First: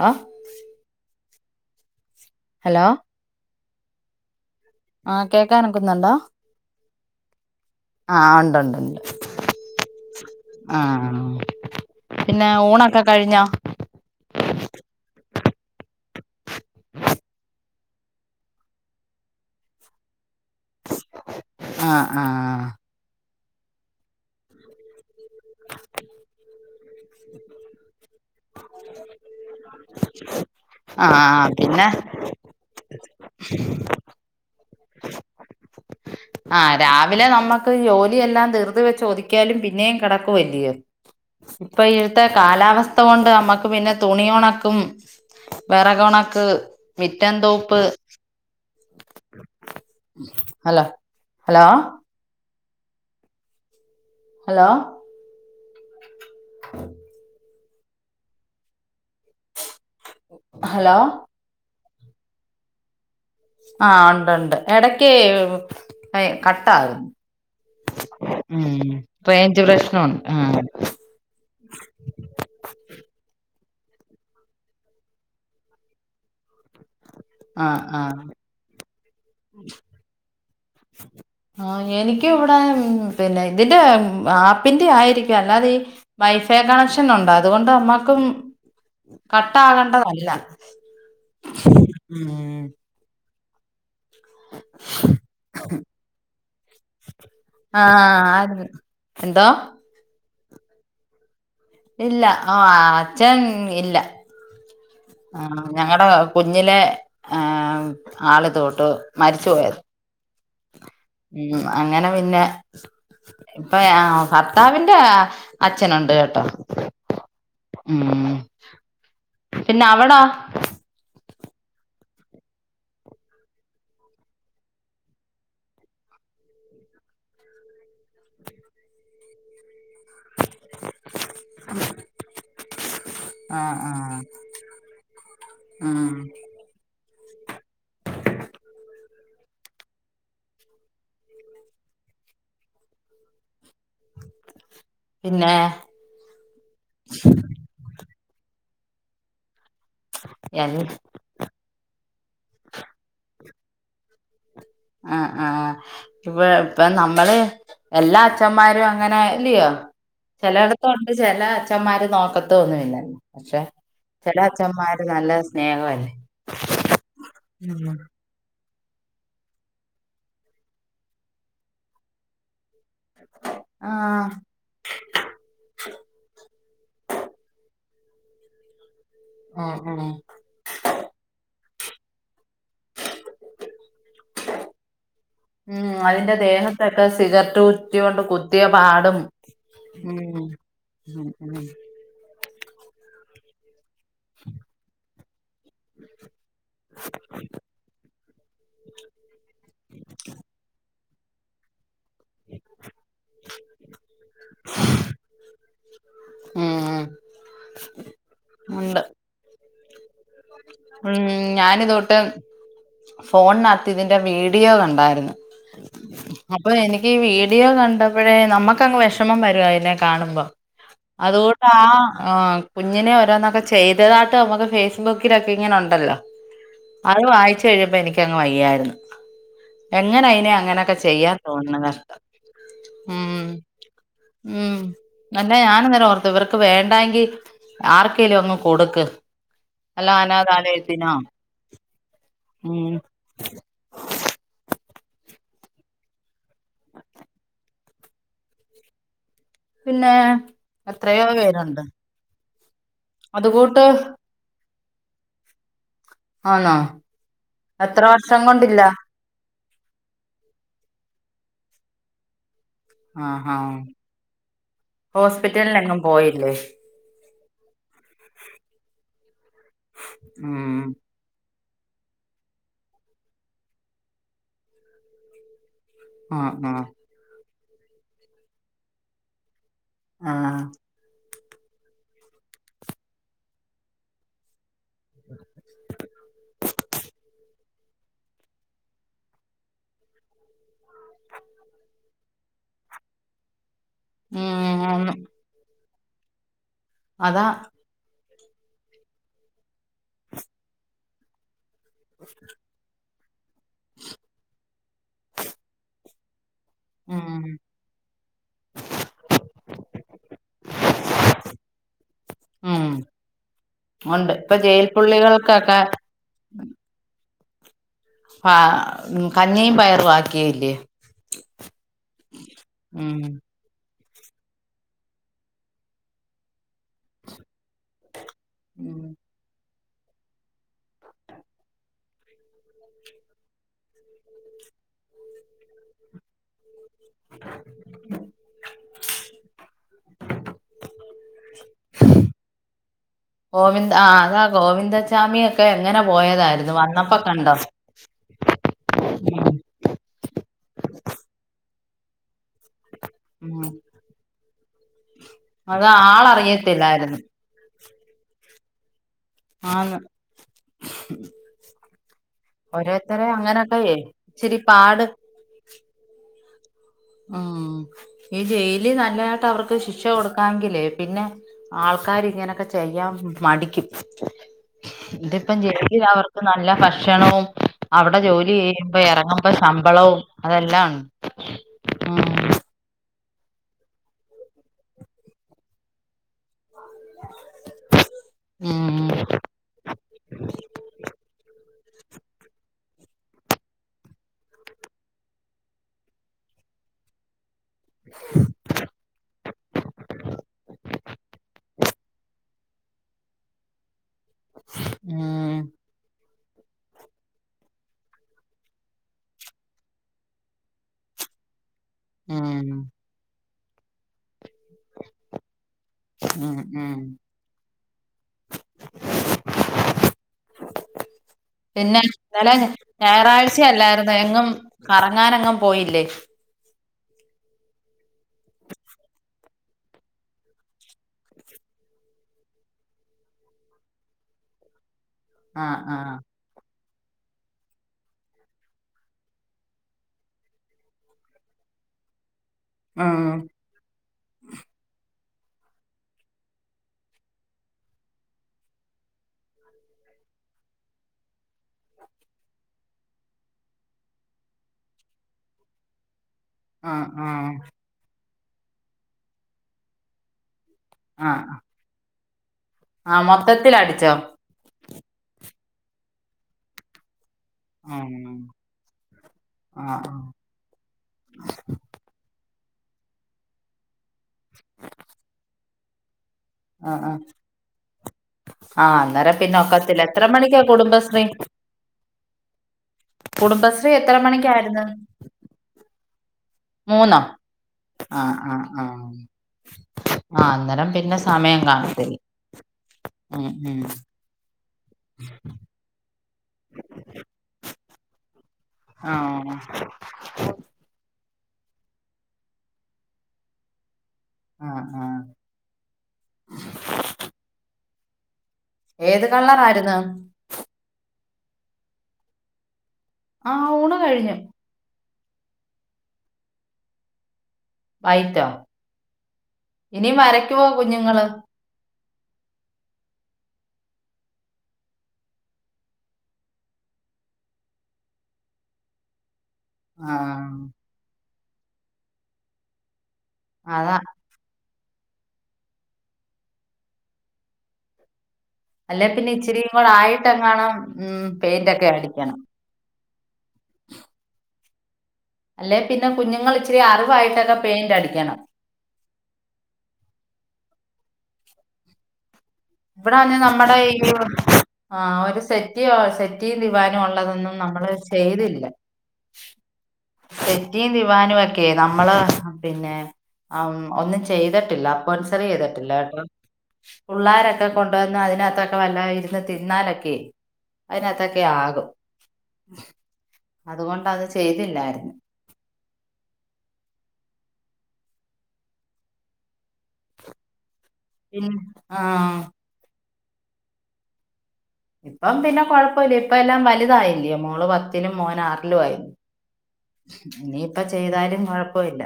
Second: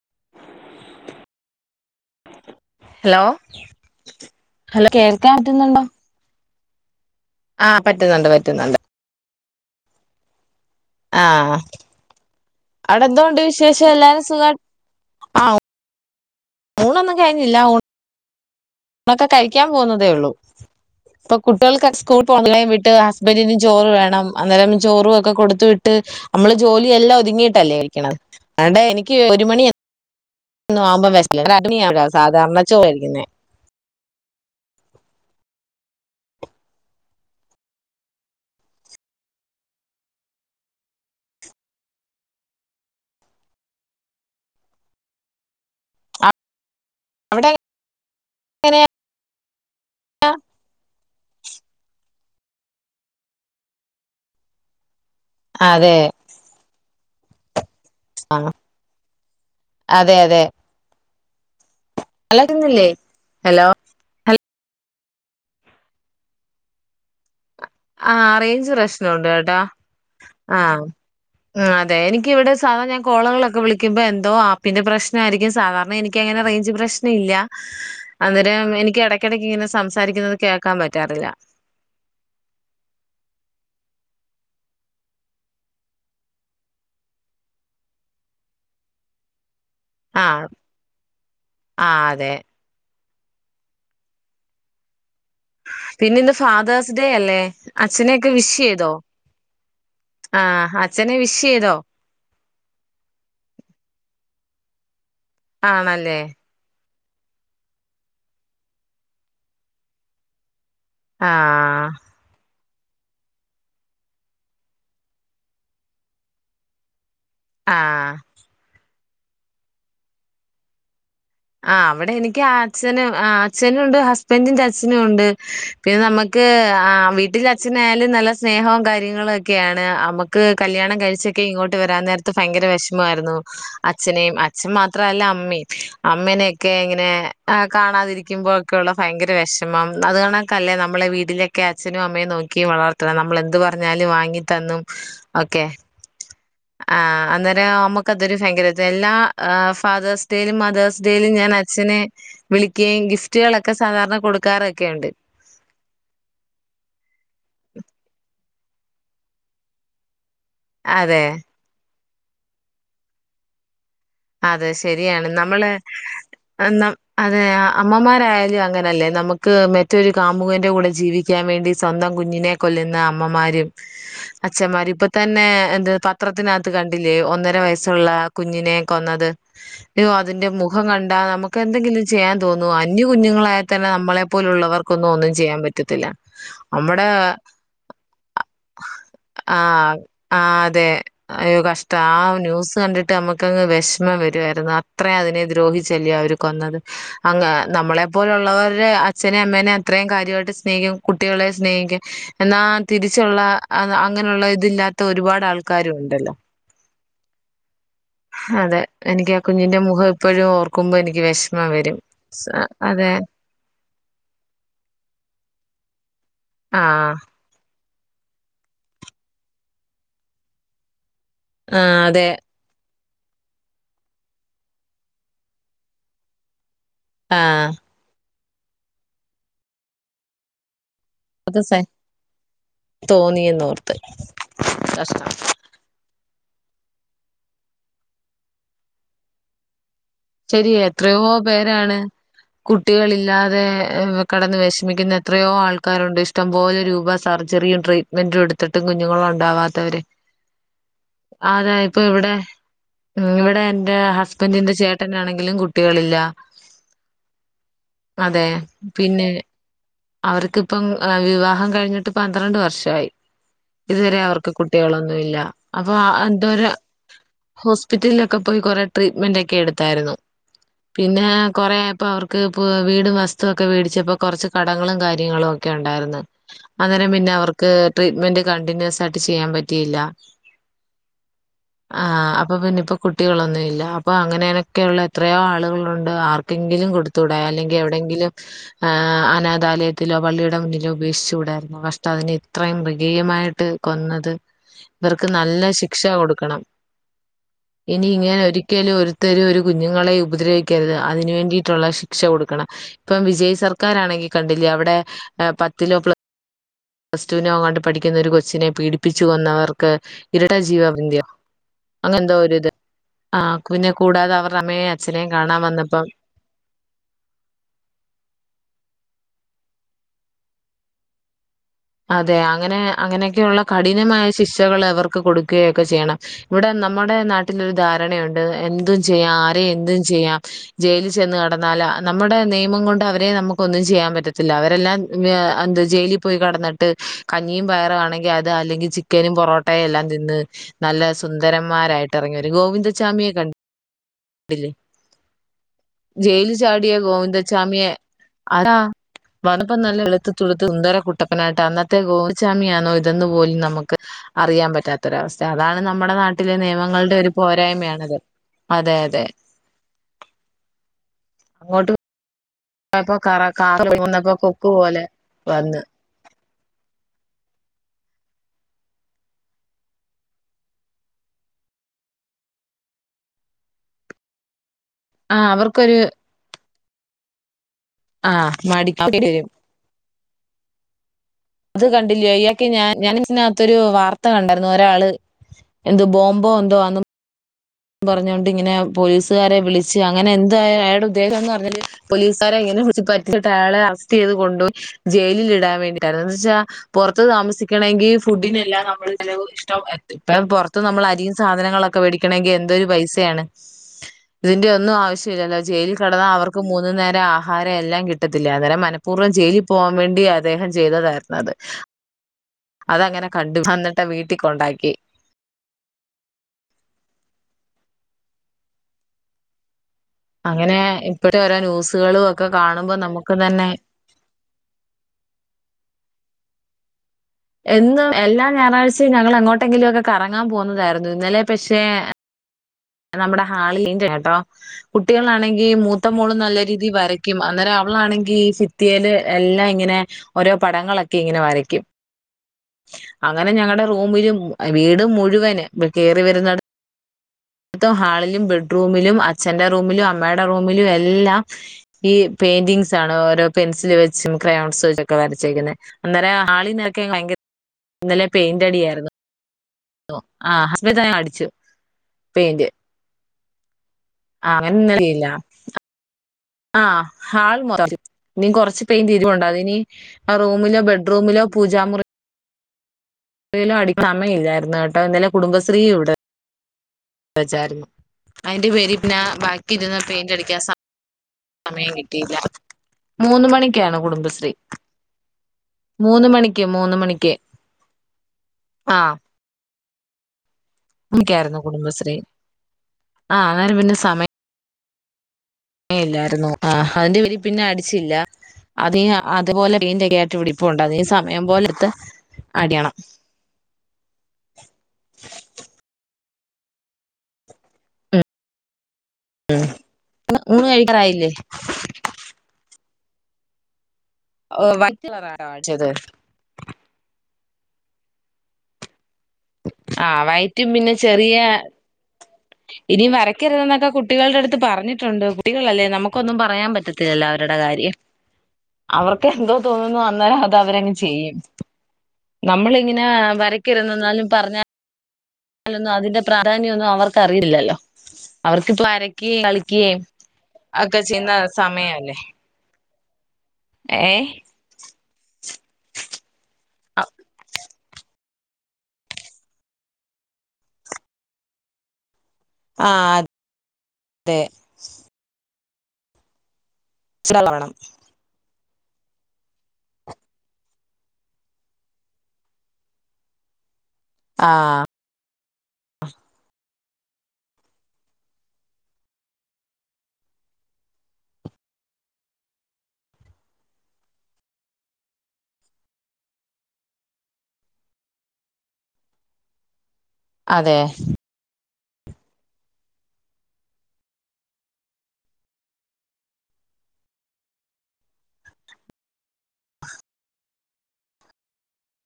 ആ hello hello ആഹ് കേൾക്കാൻ പറ്റുന്നുണ്ടോ? കേക്കാനൊക്കുന്നുണ്ടോ ആഹ് പറ്റുന്നുണ്ട് ആഹ് ഉണ്ട്ണ്ട് പറ്റുന്നുണ്ട് ഉണ്ട്. ആഹ് ഊണൊക്കെ അവിടെ എന്താണ്ട് കഴിഞ്ഞോ വിശേഷം. എല്ലാരും സുഖ ആ ഊണൊന്നും കഴിഞ്ഞില്ല. ഊണ് നിങ്ങളൊക്കെ കഴിക്കാൻ പോകുന്നതേ ഉള്ളൂ. ഇപ്പൊ കുട്ടികൾക്ക് ആഹ് സ്കൂൾ പോണ ആഹ് വിട്ട് ഇപ്പൊ ഇനി ചോറ് വേണം അന്നേരം ചോറ് വെ ഒക്കെ കൊടുത്ത് വിട്ട് നമ്മള് ജോലിയെല്ലാം ഒതുങ്ങിയിട്ടല്ലേ കഴിക്കണ അണ്ട എനിക്ക് ഒരു മണി ഒന്നും ആവുമ്പോ വിശക്കില്ല ആഹ് രണ്ട് പിന്നെ മണിക്ക് സാധാരണ ചോറ് കഴിക്കുന്നേ [inaudible] ആഹ് രാവിലെ നമ്മുക്ക് ജോലിയെല്ലാം ധൃതിവെച്ച് ഒതുക്കിയാലും പിന്നെയും കിടക്കയല്ലിയോ ഇപ്പൊ ഇഴത്തെ കാലാവസ്ഥ കൊണ്ട് നമ്മക്ക് പിന്നെ തുണി ഉണക്കും വിറകുണക്ക് അവിടെ മുറ്റംത്തുപ്പ് എങ്ങനെയാ ഹലോ ഹലോ ഹലോ ആഹ് അതെ [inaudible] ആഹ് അതെ അതെ ഹലോ ഹലോ കേൾക്കുന്നില്ലെ ആഹ് ഉണ്ട് ഉണ്ട് ഇടക്കേ കട്ടാകുന്നു ആഹ് റേയിഞ്ച് ഉം പ്രശ്നണ്ട് കേട്ടാ റേഞ്ച് പ്രശ്നമുണ്ട് ആഹ് അതെ എനിക്ക് ഇവിടെ സാധാ ഞാൻ കോളകൾക്കെ വിളി ക്കുംമ്പം എന്തോ ആപ്പിന്റെ പ്രശ്ന ആയിരിക്കും സാധാരണ എനിക്ക്ങ്ങനെ റേയിഞ്ച് പ്രശ് നം ഇല്ല ആഹ് ആഹ് ഇടക്ക് ഇങ്ങനെ സംസാരിക്കുന്നത് കേൾക്കാൻ പറ്റാറില്ല ആഹ് എനിക്ക് ഇവിടെ ഉം പിന്നെ ഇതിന്റെ ആപ്പിന്റെ ആയിരിക്കും അല്ലാതെ ഈ വൈഫൈ കണക്ഷൻ ഉണ്ട് അതുകൊണ്ട് നമ്മക്കും ക്കും കട്ടാകണ്ടതല്ല ആഹ് ആഹ് അതെ ഉം [inaudible] പിന്നെ ഇന്ത് ഫാദേസ്ഴ്സ് ഡേ അല്ലേ ആഹ് അച്ഛനെക്കെ വിഷ് ആയിരുന്നു ചെയ്തോ എന്തോ ആഹ് അച്ഛനെ വി ഇല്ല ആഅച്ഛൻ ഇല്ല ആ ഞങ്ങളടെ ആണല്ലേ കുഞ്ഞിലെ ആ ആള്തുട്ട് മരിച്ചുപയാരിന് ഉം ആഹ് അങ്ങനെ പിന്നെ ഇപ്പൊ ഭർത്താവിന്റെ അച്ഛനുണ്ട് കേട്ടോ ആഹ് ഉം പിന്നെ അവടോ ആഹ് ഇവിടെ എനിക്ക് അച്ഛനും അച്ഛനുംണ്ട് ഹസ്ബൻറ്റിന്റെ അച്ഛനും ഉണ്ട് പിന്നെ നമ്മുക്ക് ആഹ് വീട്ടിലേ അച്ഛൻ ആയാലും നല്ല സ്നേഹവും കാര്യങ്ങളും ഒക്കെയാണ് നമുക്ക് കല്യണം കഴിച്ചക്കേ ഇങ്ങോട്ട് വരാൻ നേരത്ത് ഭയങ്കര വിഷമായിരുന്നു ആഹ് ആഹ് അച്ഛനെയും അച്ഛൻ മാത്രല്ല അമ്മയും ഉം അമ്മേനൊക്കെ ഇങ്ങനെ ആ കാണാതിരിക്കുമ്പോക്കെയ ഉള്ള ഭയങ്കര വിഷമം അത് കണക്കല്ലേ നമ്മളെ വീട്ടിലൊക്കെ അച്ഛനും അമ്മയും നോ ക്കി വളർത്തണം നമ്മള് എന്ത് പറഞ്ഞാലും വാങ്ങി തന്നും പിന്നെ ഓക്കെ ആഹ് അന്നേരം നമ്മുക്കതൊരു ഭയങ്കര എല്ലാ ഫാദേഴ്സ് ഡേയിലും എ മദേഴ്സ് ഡേയിലും ഞാൻ അച്ഛെനെ വിളിക്കുകയും ഗിഫ്റ്റുകളൊക്കെ സാധാരണ കൊടു ആഹ് ആഹ് ഇ ഇപ്പ നമ്മള് എല്ലാ അച്ച അച്ഛന്മാര അങ്ങനെ അല്ലയോ ചിലയിടത്തുണ്ട് അതെ ചില അച്ഛന്മാര് നോക്കത്തോന്നുംല്ലാ പക്ഷെ ചില അതെ അച്ഛന്മാര് ശരിയാണ് നല്ല നമ്മള് സ്നേഹമല്ലേ അന്ന് അതെ അമ്മമാരായാലും അങ്ങ യല്ലേ നമുക്ക് മറ്റൊരു കാമുകൻന്റെ കൂടെ ജീവിക്കാൻ വേണ്ടി സ്വന്തം കുഞ്ഞിനെ കൊല്ലുന്ന അമ്മമാരും ആ അച്ഛമാര് ഇപ്പൊ തന്നെ എന്ത് പത്രത്തിനകത്ത് കണ്ടില്ലേ ഒന്നര വയസ് ഉള്ള കുഞ്ഞിനെ കൊന്നത് ഉം ഉം അയ്യോ അതിന്റെ മുഖം കണ്ടാ നമുക്ക് എന്തെങ്കിലും ചെയ്യാൻ തോന്നുമോ അന്യ കുഞ്ഞുങ്ങളായൽ തന്നെ നമ്മളെ പോലുള്ളവർക്കൊന്നും ഒന്നും ചെയ്യാൻ ഉം പറ്റത്തില്ല അതിന്റെ ദേഹത്തൊക്കെ നമ്മടെ [unintelligible] കൊണ്ട് കുത്തിയ പാടും ആഹ് ഉം ആഹ് അതെ ഉം ഉം അയ്യോ കഷ്ടം ആ ന്യൂസ് കണ്ടിട്ട് അമ്മക്ക്ങ്ങ് വി വിഷമം വരുവായിരുന്നു അത്രയും അതിനെ ദ്രോഹിച്ചല്ലേ അവര് കൊന്നത് അങ്‌ നമ്മളെ പോലുള്ളവര് അച്ഛനേ അമ്മേനെ അത്രയും കാര്യമായിട്ട് സ്നേഹിക്കും കുട്ടികളെയെ സ്നേഹിക്കും. എന്നാ തിരിച്ചുള്ള അങ്ങനെയുള്ള ഇതില്ലാത്ത ഒരുപാട് ആൾക്കാരു ണ്ടല്ലോ? ആഹ് അതെ എനിക്ക് ആ കുഞ്ഞിന്റെ മുഖം ഇ ഉം. ഞാനിതൊട്ട് സ അതെ ഫോണിനകത്ത് ഇതിന്റെ വീഡിയോ കണ്ടായിരുന്നു. [inaudible] അപ്പൊ എനിക്ക് ആഹ് വീഡിയോ കണ്ടപ്പോഴേ നമ്മുക്കങ്ങ് വെഷമം വരുവ അതിനെ കാണുമ്പോ. അതുകൊണ്ട് ആഹ് അതെ ആ കുഞ്ഞിനെ ഓരോന്നൊക്കെ ചെയ്തതായിട്ട് നമ്മുക്ക് ഫേസ് ബുക്കിലൊക്കെ ഇങ്ങനെ ഉണ്ടല്ലോ അത് വായിച്ച ആഹ് കഴിഞ്ഞമ്പ എനിക്ക വയ്യായിരുന്നു എങ്ങനെ അനെ അങ്ങനെയൊക്കെ ചെയ്യാൻ അത് തോന്നുന്ന് സ കഷ്ടം. ഉം തോന്നിയെന്നോർത്ത് ഉം ഉം കഷ്ടം അല്ല ഞൻ അന്നേരം ഓർ ഇവർക്ക് വേണ്ട എങ്കിൽ ആർക്കേലും അങ്ങ് കൊടുക്ക്. വല്ല ശരിയ അനാഥാലയത്തിനോ എത്രയോ പേരാണ് ഉം കുട്ടികളില്ലാതെ കിടന്ന് വിഷ വിഷമിക്കുന്ന എത്രയോ ആൾക്കാരുണ്ട് ഇഷ്ടംപോലെ രൂപ സർജറിയും ട്രീറ്റ്മെന്റും എടുത്തിട്ടും കുഞ്ഞുങ്ങളു ഉണ്ടാവാത്തവര് പിന്നെ എത്രയോ അതെ പേരുണ്ട് ഇപ്പൊ ഇവിടെ ഇവിടെ അതുകൂട്ട് എന്റെ ഹസ്ബൻഡിന്റെ ചേട്ടനാണെങ്കിലും കുട്ടികളില്ല. ആണോ എത്ര വർഷം അതെ കൊണ്ടില്ല പിന്നെ അവർക്കിപ്പം വിവാഹം കഴിഞ്ഞട്ട് പന്ത്രണ്ട് വർഷം. ആഹ് ആഹ് [unintelligible] ഇതുവരെ അവർക്ക് കുട്ടികൾ ഒന്നും ഇല്ല അപ്പൊ ഹോസ്പിറ്റലിലെങ്ങും പോയില്ലേ എന്തോര ഹോസ്പിറ്റലിലൊക്കെ പോയി കൊറെ ട്രീറ്റ്മെന്റൊക്കെ എടുത്തായിരുന്നു ഉം പിന്നെ കുറയായപ്പോൾ അവർക്ക് ഇ വീടും വസ്തുവും ഒക്കെ മേടിച്ചപ്പോൾ കുറച്ച് കടങ്ങളും കാര്യങ്ങളും ഒ ക്കെ ഉണ്ടായിരുന്നു ആഹ് ആഹ് അന്നേരം പിന്നെ അവർക്ക് ട്രീറ്റ്മെന്റ് കണ്ടിന്യൂസ് ആയിട്ട് ചെയ്യാൻ പറ്റ റ്റിയില്ല. ആഹ് ആഹ അപ്പൊ പിന്നെ ഇപ്പോ കുട്ടികളൊന്നും ഇല്ല അപ്പൊ അങ്ങനെനൊക്കെയള്ള എ എത്രയോ ആളുകളുണ്ട് ആർക്കെങ്കിലും കൊടുത്തൂടെ അല്ലെങ്കി എവിടെങ്കിലും അനാഥാലയത്തിലോ പള്ളിയുടെ മുന്നിലോ ഉപേക്ഷിച്ചു കൂടായിരുന്നൊ കഷ്ടം അതിനെ ഇത്രേം മൃഗീയമായിട്ട്. കൊന്നത് ഉം ഇവർക്ക് നല്ല ശിക്ഷ കൊടുക്കണം അതാ ഇനി ഇങ്ങനെ ഒ ഒരിക്കലും ഒരുത്തരും ഒരു കുഞ്ഞുങ്ങളെ ഉപദ്രവിക്കരുത് അതിന് വേണ്ടിയിട്ടുള്ള ശിക്ഷ കൊടുക്കണം. ഇപ്പം വിജയ് സർക്കർാണെങ്കി കണ്ടില്ലേ അവിടെ പത്തിലോ പ്ല പ്ലസ് ഉം ടുവിനെ അങ്ങാണ്ട് പഠിക്കുന്നൊ ഒരു കൊച്ചിനെ പീഡിപ്പിച്ചു കൊന്നവർക്ക് ഇരട്ട ജീവപര്യന്തം അങ്ങനെ എന്തോ ഒരു ഇത് ഉം ആഹ് പിന്നെ ഉണ്ട് കൂടാതെ ഇപ്പൊ അവരുടെ ജയിൽ അമ്മയയും അച്ഛനേയും കാണാൻ പുള്ളികൾക്കൊക്കെ വന്നപ്പം ആ കഞ്ഞിയും പയറും ആക്കിയില്ലെ. അതെ അങ്ങനെ അങ്ങനെയൊക്കെയുള്ള കഠി മായ ശിക്ഷകൾ അവർക്ക് കൊടുക്കുകയൊക്കെ ചെയ്യണം ഇവിടെ നമ്മുടെ നാട്ടിലൊരു ധാരണയുണ്ട് എന്തും ഉം ചെയ്യാ ആരെയും എ ന്തു ചെയ്യാം ജയിലിൽ ചെന്ന് കെടന്നാൽ നമ്മുടെ നിയമം കൊണ്ട് അവരെ നമുക്കൊന്നും ചെയ്യാൻ പറ്റത്തില്ല അവരെല്ലാം [unintelligible] എന്തുവാ ജയിലിൽ പോയികെടന്നിട്ട് ന്നിട്ട് കഞ്ഞിയും പയറുമാണെങ്കിൽ അത് അല്ലെങ്കിൽ ചിക്കനും പൊറോട്ട എല്ലാം തിന്ന് നല്ല സുന്ദരമാ രായിട്ട് ഇറങ്ങി വരും ഗോവിന്ദചാ മിയെ ക ഗോവിന്ദ ആ അതാ ഗോവിന്ദച്ചാമിയൊക്കെ എങ്ങനെ ജയില് പോയതായിരുന്നു ചാടിയ വന്നപ്പോ കണ്ടോ ഗോവിന്ദച്ചാമിയെ അതാ ഉം ഓനിപ്പം നല്ല വെളുത്ത് തുടുത്ത് സുന്ദര കുട്ടപ്പനായിട്ട അന്നത്തെ ഗോവിചാമിയാണോ ഇതന്ന് പോലും ഉം നമുക്ക് അറിയാൻ പറ്റാത്ത രാവസ്ഥ അതാണ് അത് നമ്മുടെ നാട്ടിലെ ആളറിയത്തില്ലായിരുന്നു നിയമങ്ങളുടെ ഒരു പോരായ്മയാണത് അതെ അതെ ആന്ന് അങ്ങോട്ട് പോയപ്പോ ഒരോരുത്തരെ കറ കാറ് അങ്ങനൊക്കയെ വന്നപ്പോ ഇച്ചിരി കൊക്ക് പോലെ പാട് വന്ന് ഉം ഈ ജയിലി നല്ലതായിട്ട് അവർക്ക് ശിക്ഷ കൊടുക്കാങ്കിലെ പിന്നെ ആൾ ആൾക്കാർ ഇങ്ങനൊക്കെ ചെയ്യാൻ മടിക്കും ആ ഇതിപ്പം അവർക്കൊരു ജയിലിൽ അവർക്ക് നല്ല ഭക്ഷണവും അവിടെ ആ ജോലി ചെയ്യുമ്പോ മടിക്കേണ്ടി വരും ഇറങ്ങുമ്പോ ശമ്പളവും അതെല്ലാ..... അത് കണ്ടില്ലോ ഇയാക്ക ഞാൻ..... കത്തൊരു വാർത്ത കണ്ടായിരുന്നു ഒരാള് എന്ത് ബോംബോഎന്തോ പറഞ്ഞോൊണ്ട് ഇങ്ങനെ ഉം പോലീസുകാരെ വിളിച്ച് അങ്ങനെ എന്തായ അയാുടെ ഉദ്ദേശംന്ന്പറഞ്ഞു പോലീസുകാരെ എങ്ങനെ വിി പറ്റിയിട്ട് അളെ അറസ്റ്റ് ചെയ്ത് കൊണ്ട് പോയി ജയിലിൽിടാൻ വേണ്ടിയിട്ടായിരുന്നു എ വെച്ചാ....... പുറത്ത ത...... ഫുഡിനെല്ലാം നമ്മൾ ചില ഇഷ്ടം ഇപ്പം പുറത്ത് നമ്മൾ അരിയും സാധനങ്ങളൊക്കെ വേടിക്കണമെങ്കിൽ,..... ഇതരു പൈസയാണ് ഇതിന്റെ ഒന്നും ആവശ്യ ഇില്ലല്ലോ ഉം ജയിലിൽ കടന്നാ....... മൂന്നു നേരം ആഹാരം എല്ലാം കിട്ടത്തില്ല അന്നേരം മനഃപൂർവ്വം ജയിലിൽ പോകാൻ വേണ്ടി അദ്ദേഹം ചെയ്തതായിര അത്....... ആ..... [unintelligible] ഉം ഉം....... അങ്ങനെ ഇപ്പോഴത്തെ ഓരോ പിന്നെ ന്യൂസുകളും നില ഒക്കെ കാണുമ്പോ നമുക്ക് തന്നെ ഞായറാഴ്ചയല്ലായിരുന്നു എങ്ങും...... അങ്ങാനങ്ങങ് പോയില്ലേ..... എന്നും എല്ലാ ഞായറാഴ്ചയും ഞങ്ങൾ അങ്ങോട്ടെങ്കിലും ഒക്കെ കറങ്ങാൻ പോുന്നതായിരുന്നു ഇന്നലെ പക്ഷെ.....? നമ്മുടെ ഹാളിന്റെ കേട്ടോ കുട്ടികളാണെങ്കിൽ ആഹ് മൂത്ത ആഹ് മോളും നല്ല..... വരയ്ക്കും അന്നേരം അവളാണെങ്കിൽ ഈ ഫിത്തിയൽ എല്ലാം ഇങ്ങനെ ഓരോ പടങ്ങളൊക്കെ ഇങ്ങനെ വരയ്ക്കും..... ഉം അങ്ങനെ ഞങ്ങളുടെ റൂമിലും വീടും മുഴുവന് കേറി വരുന്നത് ത്തം ഹാളിലും ബെഡ്റൂമിലും അച്ഛന്റെ റൂമിലും അമ്മയുടെ റൂമിലും എല്ലാം ഈ പെയിന്റിംഗ്സ് ആണോ ഓരോ പെൻസിൽ വെച്ചും ക്രയോൺസ് വെക്കെ വരച്ചേക്കുന്ന ന്നരാ ആഹ് ആഹ് ന്നലെ പെയിന്റ്ടി ആര്ന്നു ന്നു ആഹ് ഹസ്ബൻ്റ്റ് ആയ അടിച്ചു. ആഹ് പെയിന്റ് ആഹ് മൊത്തത്തിൽ അടിച്ചോ ആങ്ങന്നറിയില്ല ആഹ് ഹാൾ [unintelligible] ഉം നി കൊറച് പെയിന്റ് ഇരിപ്പുണ്ട് അതി ഇനി ആഹ് ആഹ് ആ റൂമിലോ ബെഡ്റൂമിലോ പൂജാമുറി. എലും അടി സമയം ഇല്ലായിരുന്നു കേട്ടോ ഇന്നലെ കുടുംബശ്രീ ഇവിടെ ആഹ് ആഹ് വച്ചായിരുന്നു. അയ്ന്റെ ആ പേര് പിന്നെ അന്നേരം ബാക്കി ഇരുന്ന ഒക്കത്തില്ല എത്ര പെയിന്റ് മണിക്കാ അടിക്കാൻ സ കുടുംബശ്രീ സമയം കിട്ടിയില്ല മൂന്ന് കുടുംബശ്രീ മണിക്കാണ് എത്ര കുടുംബശ്രീ മണിക്കായിരുന്നു മൂന്ന്മണി ക്ക് മൂന്ന് മൂന്നോ മണിക്ക് ആ ആഹ് ആന്നേരം പിന്നെ സമയം കാണത്തില്ല കുടുംബശ്രീ ആ ഉം അന്നേരം ഉം പിന്നെ സമയം ചില്ല ആ അതുപോലെ [unintelligible] സമയം പോലെത്ത് അട്യണം അഹ് ആഹ് ഉം അന്റെ ഊണ് കഴിക്കാറായില്ലേ ആഹ് ഊണ് കഴിഞ്ഞു ഓഹ് വൈറ്റ് കളറാ [unintelligible] അടിച്ചത് വൈറ്റോ ആ ഇനി വരക്ക്വാ വൈറ്റും കുഞ്ഞുങ്ങള്. ഇനിയും വരയ്ക്കെരുതെന്നൊക്കെ കുട്ടികള്ടെ എടുത്ത് പറഞ്ഞിട്ടുണ്ട് കുട്ടികളെല്ലേ നമുക്കൊന്നും പറയാൻ പറ്റത്തില്ലോ അവരുടെ കാ കാര്യം അവർക്കെ എന്തോ തോന്നുന്നു. ആ അന്നേരം അത് അവരങ്ങ് ചെയ്യും. നമ്മളിങ്ങനെ വരക്കരുതെന്ന് അതാ പറഞ്ഞാലു ലൊന്നും അതിന്റെ പ്രാധാന്യ ഒന്നും അവർക്ക്റിയില്ലല്ലോ അവർക്കിപ്പോ അല്ലെ പിന്നെ അരക്ക്യെയും ഇച്ചിരിയും കൂടെ കളിക്ക്യെയും ആയിട്ടെങ്ങാണം അ ഒക്കെ ചെയ്യുന്ന പെയിന്റ് ഒക്കെ സമയല്ലേ അടിക്കണം ഏ അല്ലെ പിന്നെ കുഞ്ഞുങ്ങൾ ഇച്ചിരി അറിവായിട്ടൊക്കെ പെയിന്റ് അടിക്കണം. ആ ഇവിടാണ് നമ്മടെ ഈ അതെ ആഹ് ഒരു സെറ്റ് [unintelligible] [unintelligible] വാനും ഉള്ളതൊന്നും വേണം നമ്മള് ചെയ്തില്ല. തെറ്റിയും ദിവാനു ഒക്കെ നമ്മള് പിന്നെ ആ ഉം. ഒന്നും ആ ചെയ്ത്ട്ടില്ല. അപ്പോൻസറി ചെയ്തിട്ട്ല്ല കെട്ടോ. പുള്ളാരൊ കൊണ്ടുവന്ന് അതിനകത്തൊക്കെ വല്ല ഇരുന്ന് തിന്നാലൊക്കെ അയ്നകത്തൊക്കെ ആകും. അതുകൊണ്ടാത് ചെയ്തില്ലായിര്ന്നു. അതെ പിൻ ആഹ് ഇപ്പം പിന്നെ കൊഴപ്പൊല്ല. ഇപ്പ എല്ലാം വലുതായില്യാെ. മോള് പത്തിലും മോന് ആറ്ലും ആയി. ഇനിയിപ്പ ചെയ്താലും കൊഴപ്പോല്ല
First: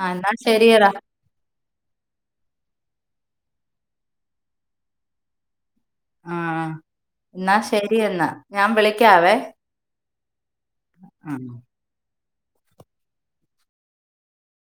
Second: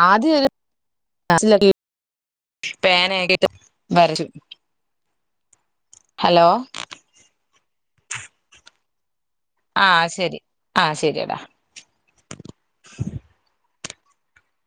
ആ എന്നാ ആദ്യാ ശരിയടാ [unintelligible] പേനയൊക്കെ വ [unintelligible] ആഹ് എന്നാ ശെരി എന്നാ ഞാൻ വിളിക്കാവേ ആഹ് ശെരി ആഹ് ശെരിടാ ആ